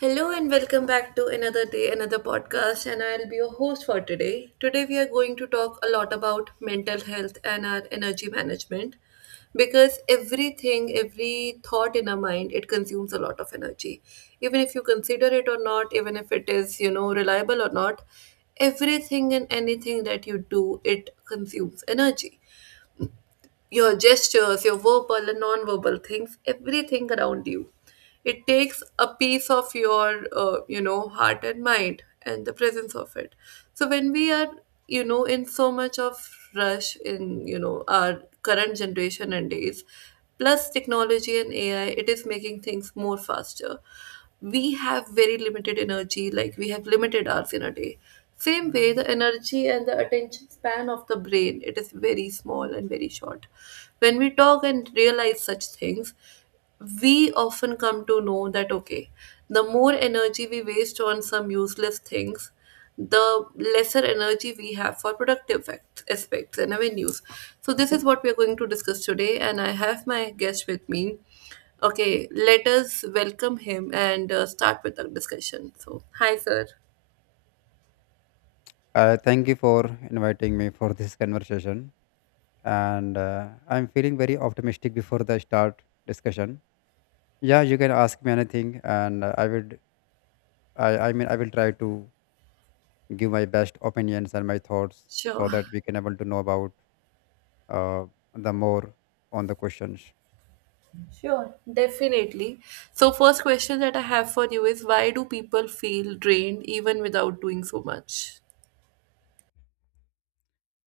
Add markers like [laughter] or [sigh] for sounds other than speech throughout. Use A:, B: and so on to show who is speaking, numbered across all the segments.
A: Hello and welcome back to another day, another podcast, and I'll be your host for today. Today, we are going to talk a lot about mental health and our energy management, because everything, every thought in our mind, it consumes a lot of energy. Even if you consider it or not, even if it is, reliable or not, everything and anything that you do, it consumes energy: your gestures, your verbal and non-verbal things, everything around you. It takes a piece of your heart and mind and the presence of it. So when we are, in so much of rush in, our current generation and days. Plus, technology and AI, it is making things more faster. We have very limited energy, like we have limited hours in a day. Same way, the energy and the attention span of the brain, it is very small and very short. When we talk and realize such things, we often come to know that, okay, the more energy we waste on some useless things, the lesser energy we have for productive aspects and avenues. So this is what we are going to discuss today, and I have my guest with me. Okay, let us welcome him and start with our discussion. So hi, sir.
B: Thank you for inviting me for this conversation. And I'm feeling very optimistic before the start discussion. Yeah, you can ask me anything, and I would. I will try to give my best opinions and my thoughts
A: Sure.
B: so that we can able to know about uh, the more on the questions.
A: Sure. Definitely. So first question that I have for you is, why do people feel drained even without doing so much?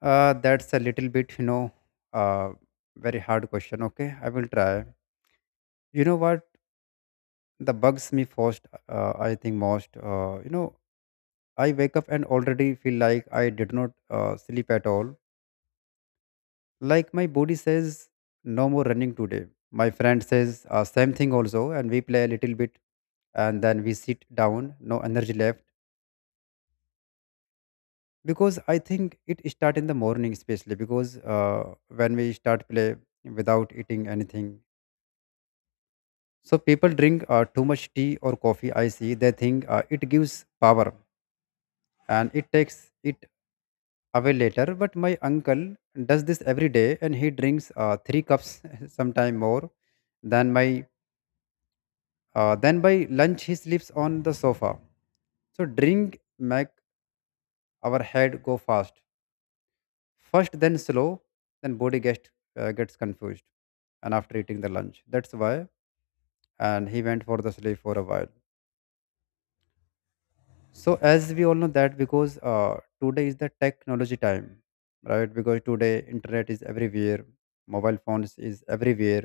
B: That's a little bit, uh, very hard question. Okay, I will try. You know what? The bugs me first. I think most. You know, I wake up and already feel like I did not sleep at all. Like my body says, no more running today. My friend says, same thing also, and we play a little bit and then we sit down, no energy left. Because I think it start in the morning, especially because when we start play without eating anything. So people drink too much tea or coffee. I see they think it gives power and it takes it away later. But my uncle does this every day, and he drinks three cups, [laughs] sometime more than my. Then by lunch, he sleeps on the sofa. So drink make our head go fast, first then slow, then body gets gets confused, and after eating the lunch, that's why. And he went for the sleep for a while. So as we all know that because today is the technology time, right? Because today internet is everywhere, mobile phones is everywhere.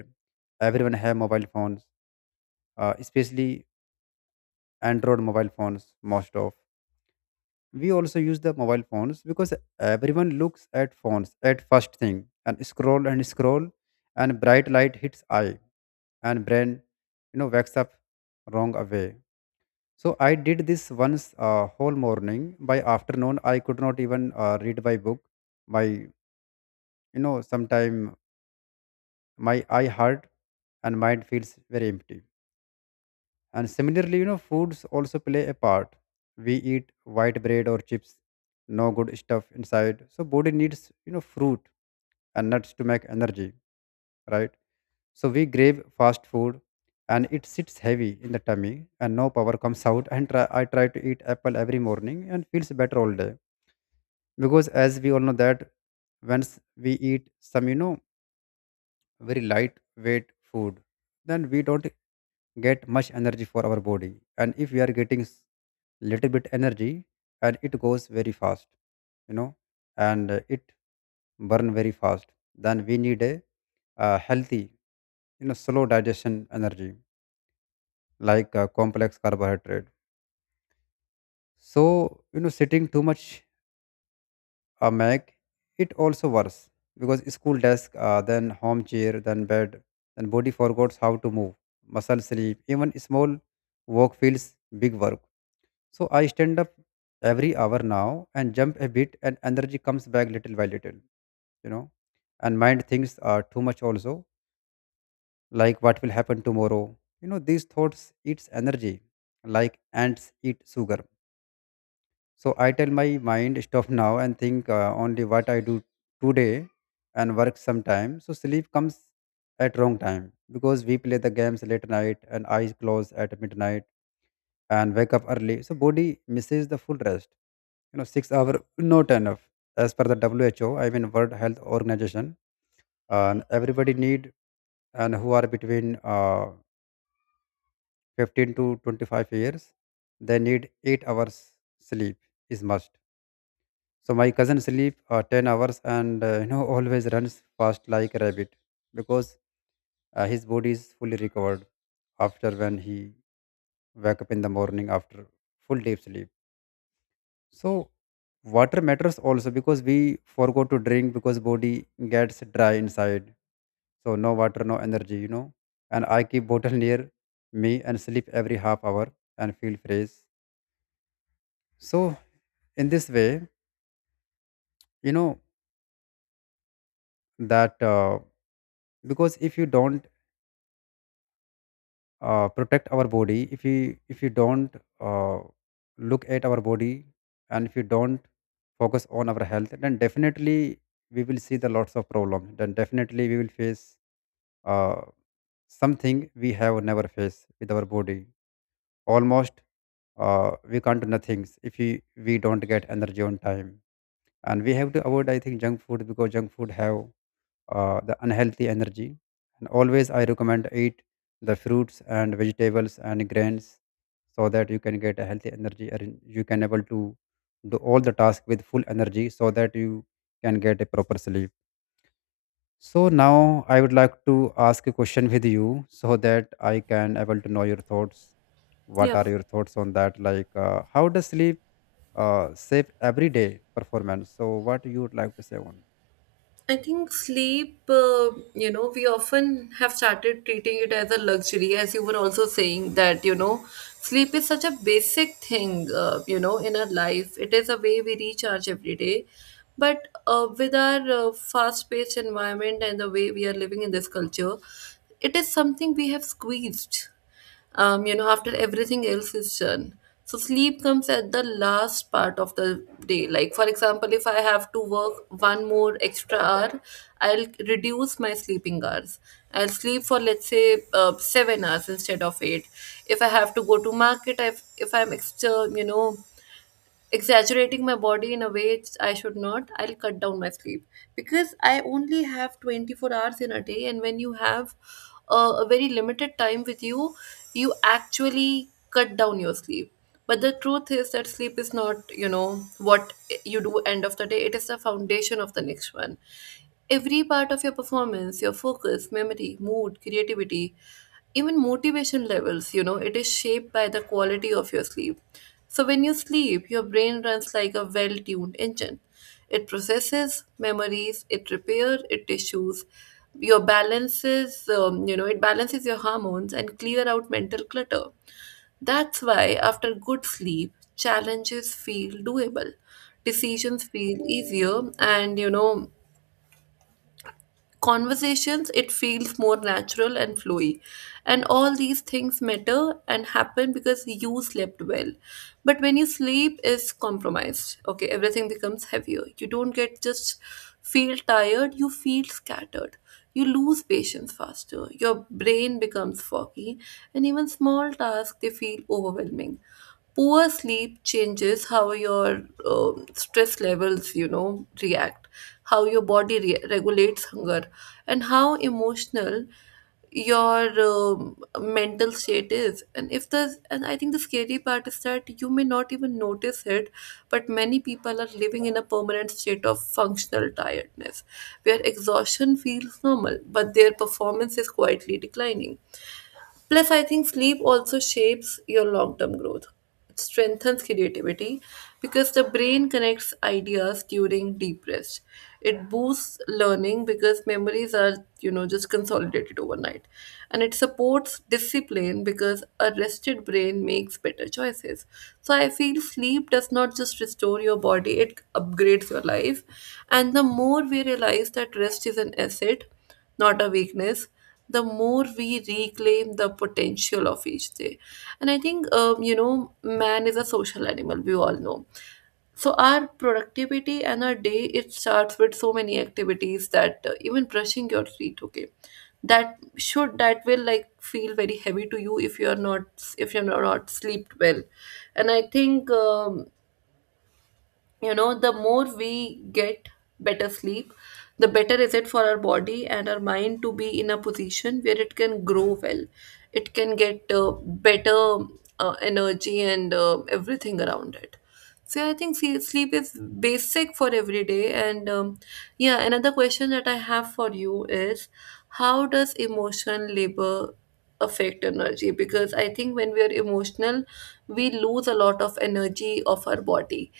B: Everyone have mobile phones, especially Android mobile phones. Most of we also use the mobile phones because everyone looks at phones at first thing and scroll and scroll, and bright light hits eye and brain, you know, wakes up wrong away. So I did this once whole morning. By afternoon, I could not even read my book. My, you know, sometime my eye hurt and mind feels very empty. And similarly, you know, foods also play a part. We eat white bread or chips, no good stuff inside. So body needs, you know, fruit and nuts to make energy, right? So we crave fast food and it sits heavy in the tummy and no power comes out and I try to eat apple every morning and feels better all day because as we all know that once we eat some, you know, very lightweight food, then we don't get much energy for our body, and if we are getting little bit energy and it goes very fast, you know, and it burn very fast, then we need a healthy, you know, slow digestion energy like complex carbohydrate. So, you know, sitting too much make it also worse because school desk, then home chair, then bed, then body forgets how to move, muscle sleep, even small walk feels big work. So I stand up every hour now and jump a bit, and energy comes back little by little. You know, and mind thinks too much also, like what will happen tomorrow. You know, these thoughts eats energy like ants eat sugar. So I tell my mind stop now and think only what I do today and work sometime. So sleep comes at wrong time because we play the games late night and eyes close at midnight and wake up early. So body misses the full rest. You know, 6 hours not enough as per the WHO. I mean World Health Organization, and everybody need, and who are between 15 to 25 years, they need 8 hours sleep is must. So my cousin sleep 10 hours and you know, [laughs] always runs fast like a rabbit because his body is fully recovered after when he wake up in the morning after full deep sleep. So water matters also because we forgot to drink because body gets dry inside. So no water, no energy, you know. And I keep bottle near me and sleep every half hour and feel fresh. So in this way, you know, that because if you don't protect our body, if we don't uh, look at our body, and if we don't focus on our health, then definitely we will see the lots of problem, then definitely we will face uh, something we have never faced with our body. Almost we can't do nothing if we don't get energy on time, and we have to avoid, I think, junk food because junk food have the unhealthy energy. And always I recommend eat the fruits and vegetables and grains so that you can get a healthy energy and you can able to do all the task with full energy so that you can get a proper sleep. So now I would like to ask a question with you so that I can able to know your thoughts. What
A: Yeah,
B: are your thoughts on that? Like how does sleep save everyday performance? So what you would like to say on?
A: I think sleep, we often have started treating it as a luxury, as you were also saying that, sleep is such a basic thing, in our life. It is a way we recharge every day. But with our fast paced environment and the way we are living in this culture, it is something we have squeezed after everything else is done. So sleep comes at the last part of the day. Like for example, if I have to work one more extra hour, I'll reduce my sleeping hours. I'll sleep for, let's say, 7 hours instead of eight. If I have to go to market, if I'm extra, exaggerating my body in a way I should not, I'll cut down my sleep, because I only have 24 hours in a day, and when you have a very limited time with you, you actually cut down your sleep. But the truth is that sleep is not what you do end of the day. It is the foundation of the next one. Every part of your performance, your focus, memory, mood, creativity, even motivation levels, it is shaped by the quality of your sleep. So when you sleep, your brain runs like a well tuned engine. It processes memories, it repairs it tissues, your balances, it balances your hormones and clear out mental clutter. That's why, after good sleep, challenges feel doable, decisions feel easier, and, conversations, it feels more natural and flowy, and all these things matter and happen because you slept well. But when you sleep is compromised, okay, everything becomes heavier. You don't get just feel tired, you feel scattered, you lose patience faster, your brain becomes foggy, and even small tasks, they feel overwhelming. Poor sleep changes how your stress levels, react, how your body regulates hunger, and how emotional your mental state is. And if the And I think the scary part is that you may not even notice it, but many people are living in a permanent state of functional tiredness, where exhaustion feels normal but their performance is quietly declining. Plus, I think sleep also shapes your long term growth. It strengthens creativity because the brain connects ideas during deep rest. It boosts learning because memories are, just consolidated overnight. And it supports discipline because a rested brain makes better choices. So I feel sleep does not just restore your body, it upgrades your life. And the more we realize that rest is an asset, not a weakness, the more we reclaim the potential of each day. And I think, man is a social animal, we all know. So our productivity and our day, it starts with so many activities, that even brushing your teeth, okay, that will like feel very heavy to you if you're not slept well. And I think, the more we get better sleep, the better is it for our body and our mind to be in a position where it can grow well. It can get better energy and everything around it. So I think, see, sleep is basic for every day. And yeah, another question that I have for you is, how does emotional labor affect energy? Because I think when we are emotional, we lose a lot of energy of our body,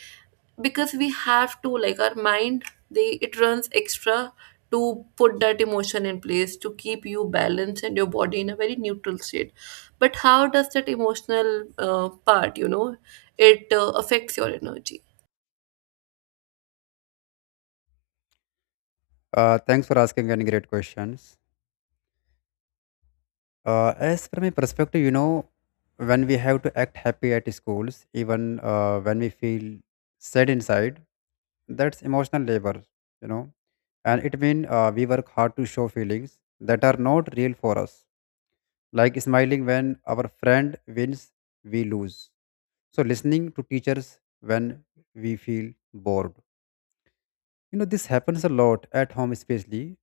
A: because we have to, like, our mind, they it runs extra to put that emotion in place to keep you balanced and your body in a very neutral state. But how does that emotional part, it affects your energy?
B: Thanks for asking any great questions. As from my perspective, you know, when we have to act happy at schools, even when we feel sad inside, that's emotional labor, you know, and it means we work hard to show feelings that are not real for us, like smiling when our friend wins, we lose. So listening to teachers when we feel bored. You know, this happens a lot at home, especially.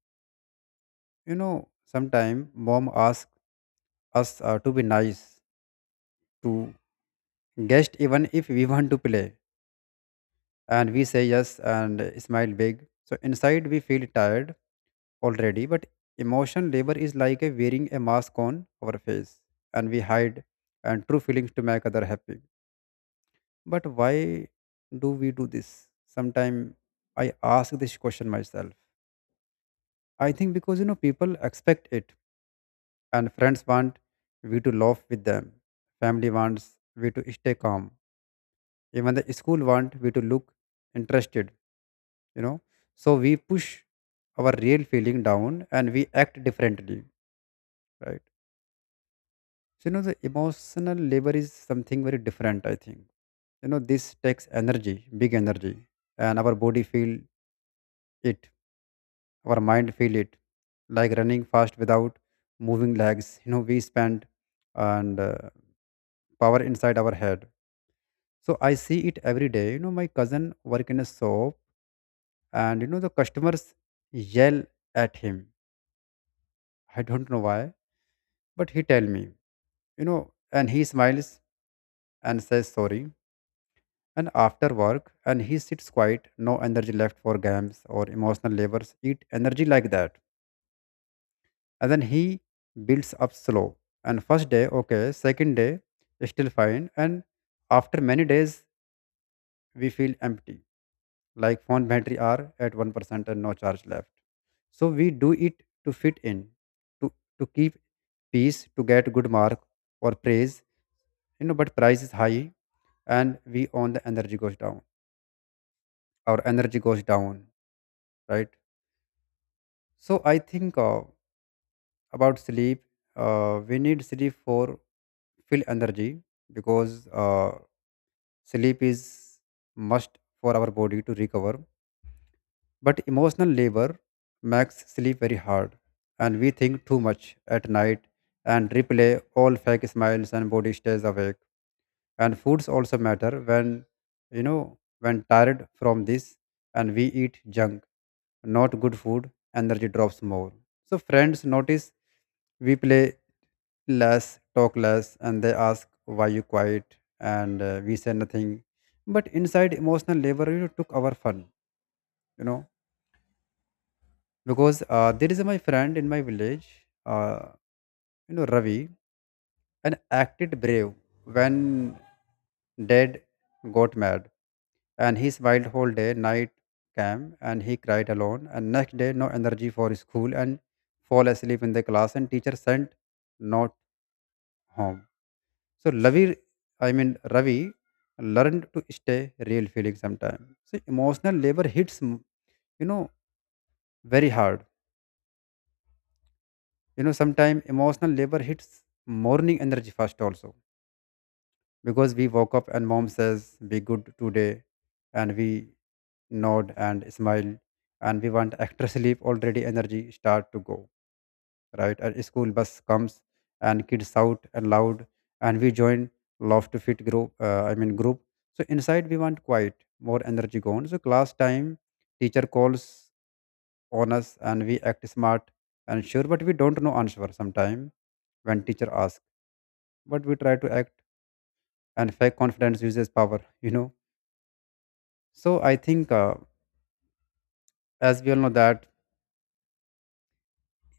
B: You know, sometimes mom asks us to be nice to Guest, even if we want to play, and we say yes and smile big so inside we feel tired already, but emotion labor is like a wearing a mask on our face, and we hide and true feelings to make other happy. But why do we do this sometime? I ask this question myself. I think because, you know, people expect it, and friends want we to laugh with them, family wants we to stay calm, even the school want we to look interested, you know. So we push our real feeling down and we act differently, right? So, you know, the emotional labor is something very different, I think. You know, this takes energy, big energy, and our body feel it, our mind feel it, like running fast without moving legs, you know, we spend and power inside our head. So I see it every day, you know, my cousin work in a shop, and, you know, the customers yell at him. I don't know why. But he tell me, you know, and he smiles and says sorry. And after work, and he sits quiet, no energy left for games or emotional labors, eat energy like that. And then he builds up slow. And first day, okay, second day, still fine. And after many days, we feel empty, like phone battery are at 1% and no charge left. So we do it to fit in, to, to keep peace, to get good mark or praise, you know, but price is high, and we own the energy goes down, our energy goes down, right? So I think, about sleep, we need sleep for full energy because uh, sleep is must for our body to recover, but emotional labor makes sleep very hard, and we think too much at night and replay all fake smiles and body stays awake. And foods also matter when, you know, when tired from this, and we eat junk, not good food, energy drops more. So friends notice we play less, talk less, and they ask why you quiet, and we say nothing, but inside emotional labor, you know, took our fun, you know, because there is my friend in my village, uh, you know, Ravi, and acted brave when dad got mad, and he smiled whole day night came, and he cried alone, and next day no energy for school, and fall asleep in the class, and teacher sent not home. So ravi I mean ravi learned to stay real feeling sometime. So emotional labor hits you know, very hard. You know, sometime emotional labor hits morning energy first also, because we woke up and mom says be good today, and we nod and smile, and we want extra sleep, already energy start to go, right? And school bus comes, and kids shout and loud, and we join love to fit group uh, i mean group. So inside we want quiet, more energy gone. So class time, teacher calls on us, and we act smart and sure, but we don't know answer sometime when teacher asks, but we try to act, and fake confidence uses power [laughs] you know. So I think, as we all know that,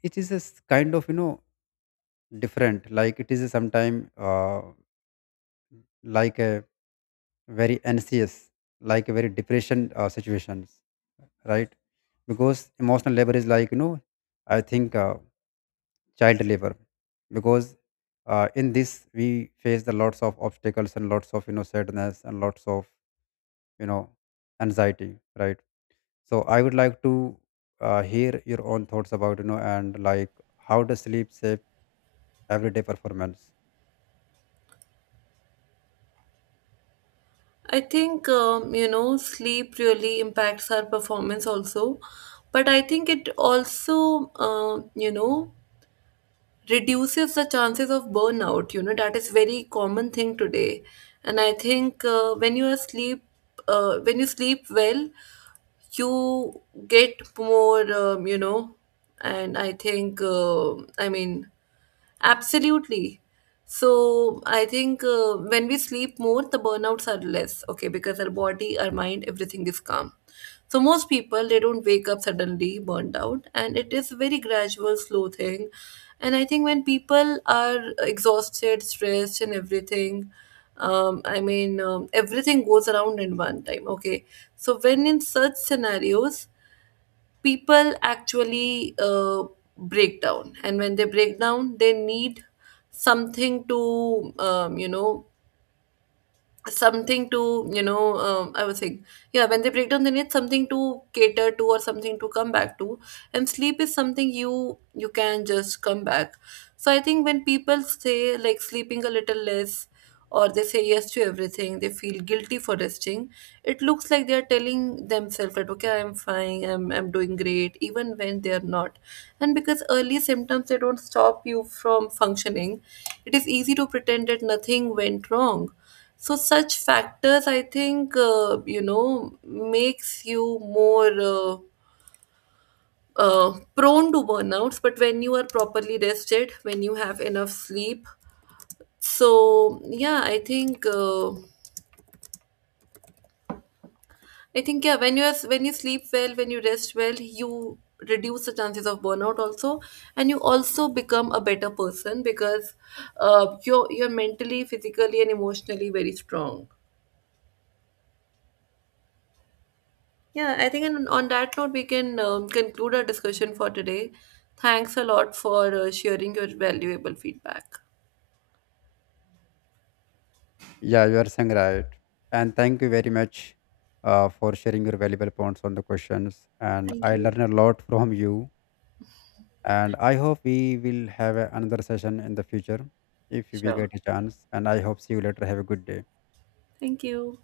B: it is a kind of, you know, different, like it is sometimes like a very anxious, like a very depression situations, right? Because emotional labor is like, you know, I think, child labor because in this we face the lots of obstacles and lots of, you know, sadness and lots of, you know, anxiety, right? So I would like to hear your own thoughts about, you know, and like how does sleep shape everyday performance?
A: I think, sleep really impacts our performance also. But I think it also, reduces the chances of burnout, that is very common thing today. And I think, when you sleep well, you get more, and I think, I mean, absolutely. So I think, when we sleep more, the burnouts are less, okay, because our body, our mind, everything is calm. So most people, they don't wake up suddenly burned out, and it is a very gradual, slow thing. And I think when people are exhausted, stressed, and everything, I mean, everything goes around in one time. Okay, so when in such scenarios, people actually break down. And when they break down, they need something to, something to I was saying, yeah, when they break down they need something to cater to or something to come back to. And sleep is something you can just come back. So I think when people say like sleeping a little less, or they say yes to everything, they feel guilty for resting, it looks like they are telling themselves that, okay, I'm fine, I'm doing great even when they are not. And because early symptoms, they don't stop you from functioning, it is easy to pretend that nothing went wrong. So such factors, I think, makes you more prone to burnouts. But when you are properly rested, when you have enough sleep, so yeah, I think, I think, yeah, when you sleep well, when you rest well, you reduce the chances of burnout also. And you also become a better person because you're mentally, physically, and emotionally very strong. Yeah, I think on that note we can, conclude our discussion for today. Thanks a lot for sharing your valuable feedback.
B: Yeah, you are saying right, and thank you very much for sharing your valuable points on the questions. And
A: Thank
B: I
A: you.
B: learn a lot from you, and I hope we will have another session in the future if we
A: Sure.
B: get a chance. And I hope see you later. Have a good day.
A: Thank you.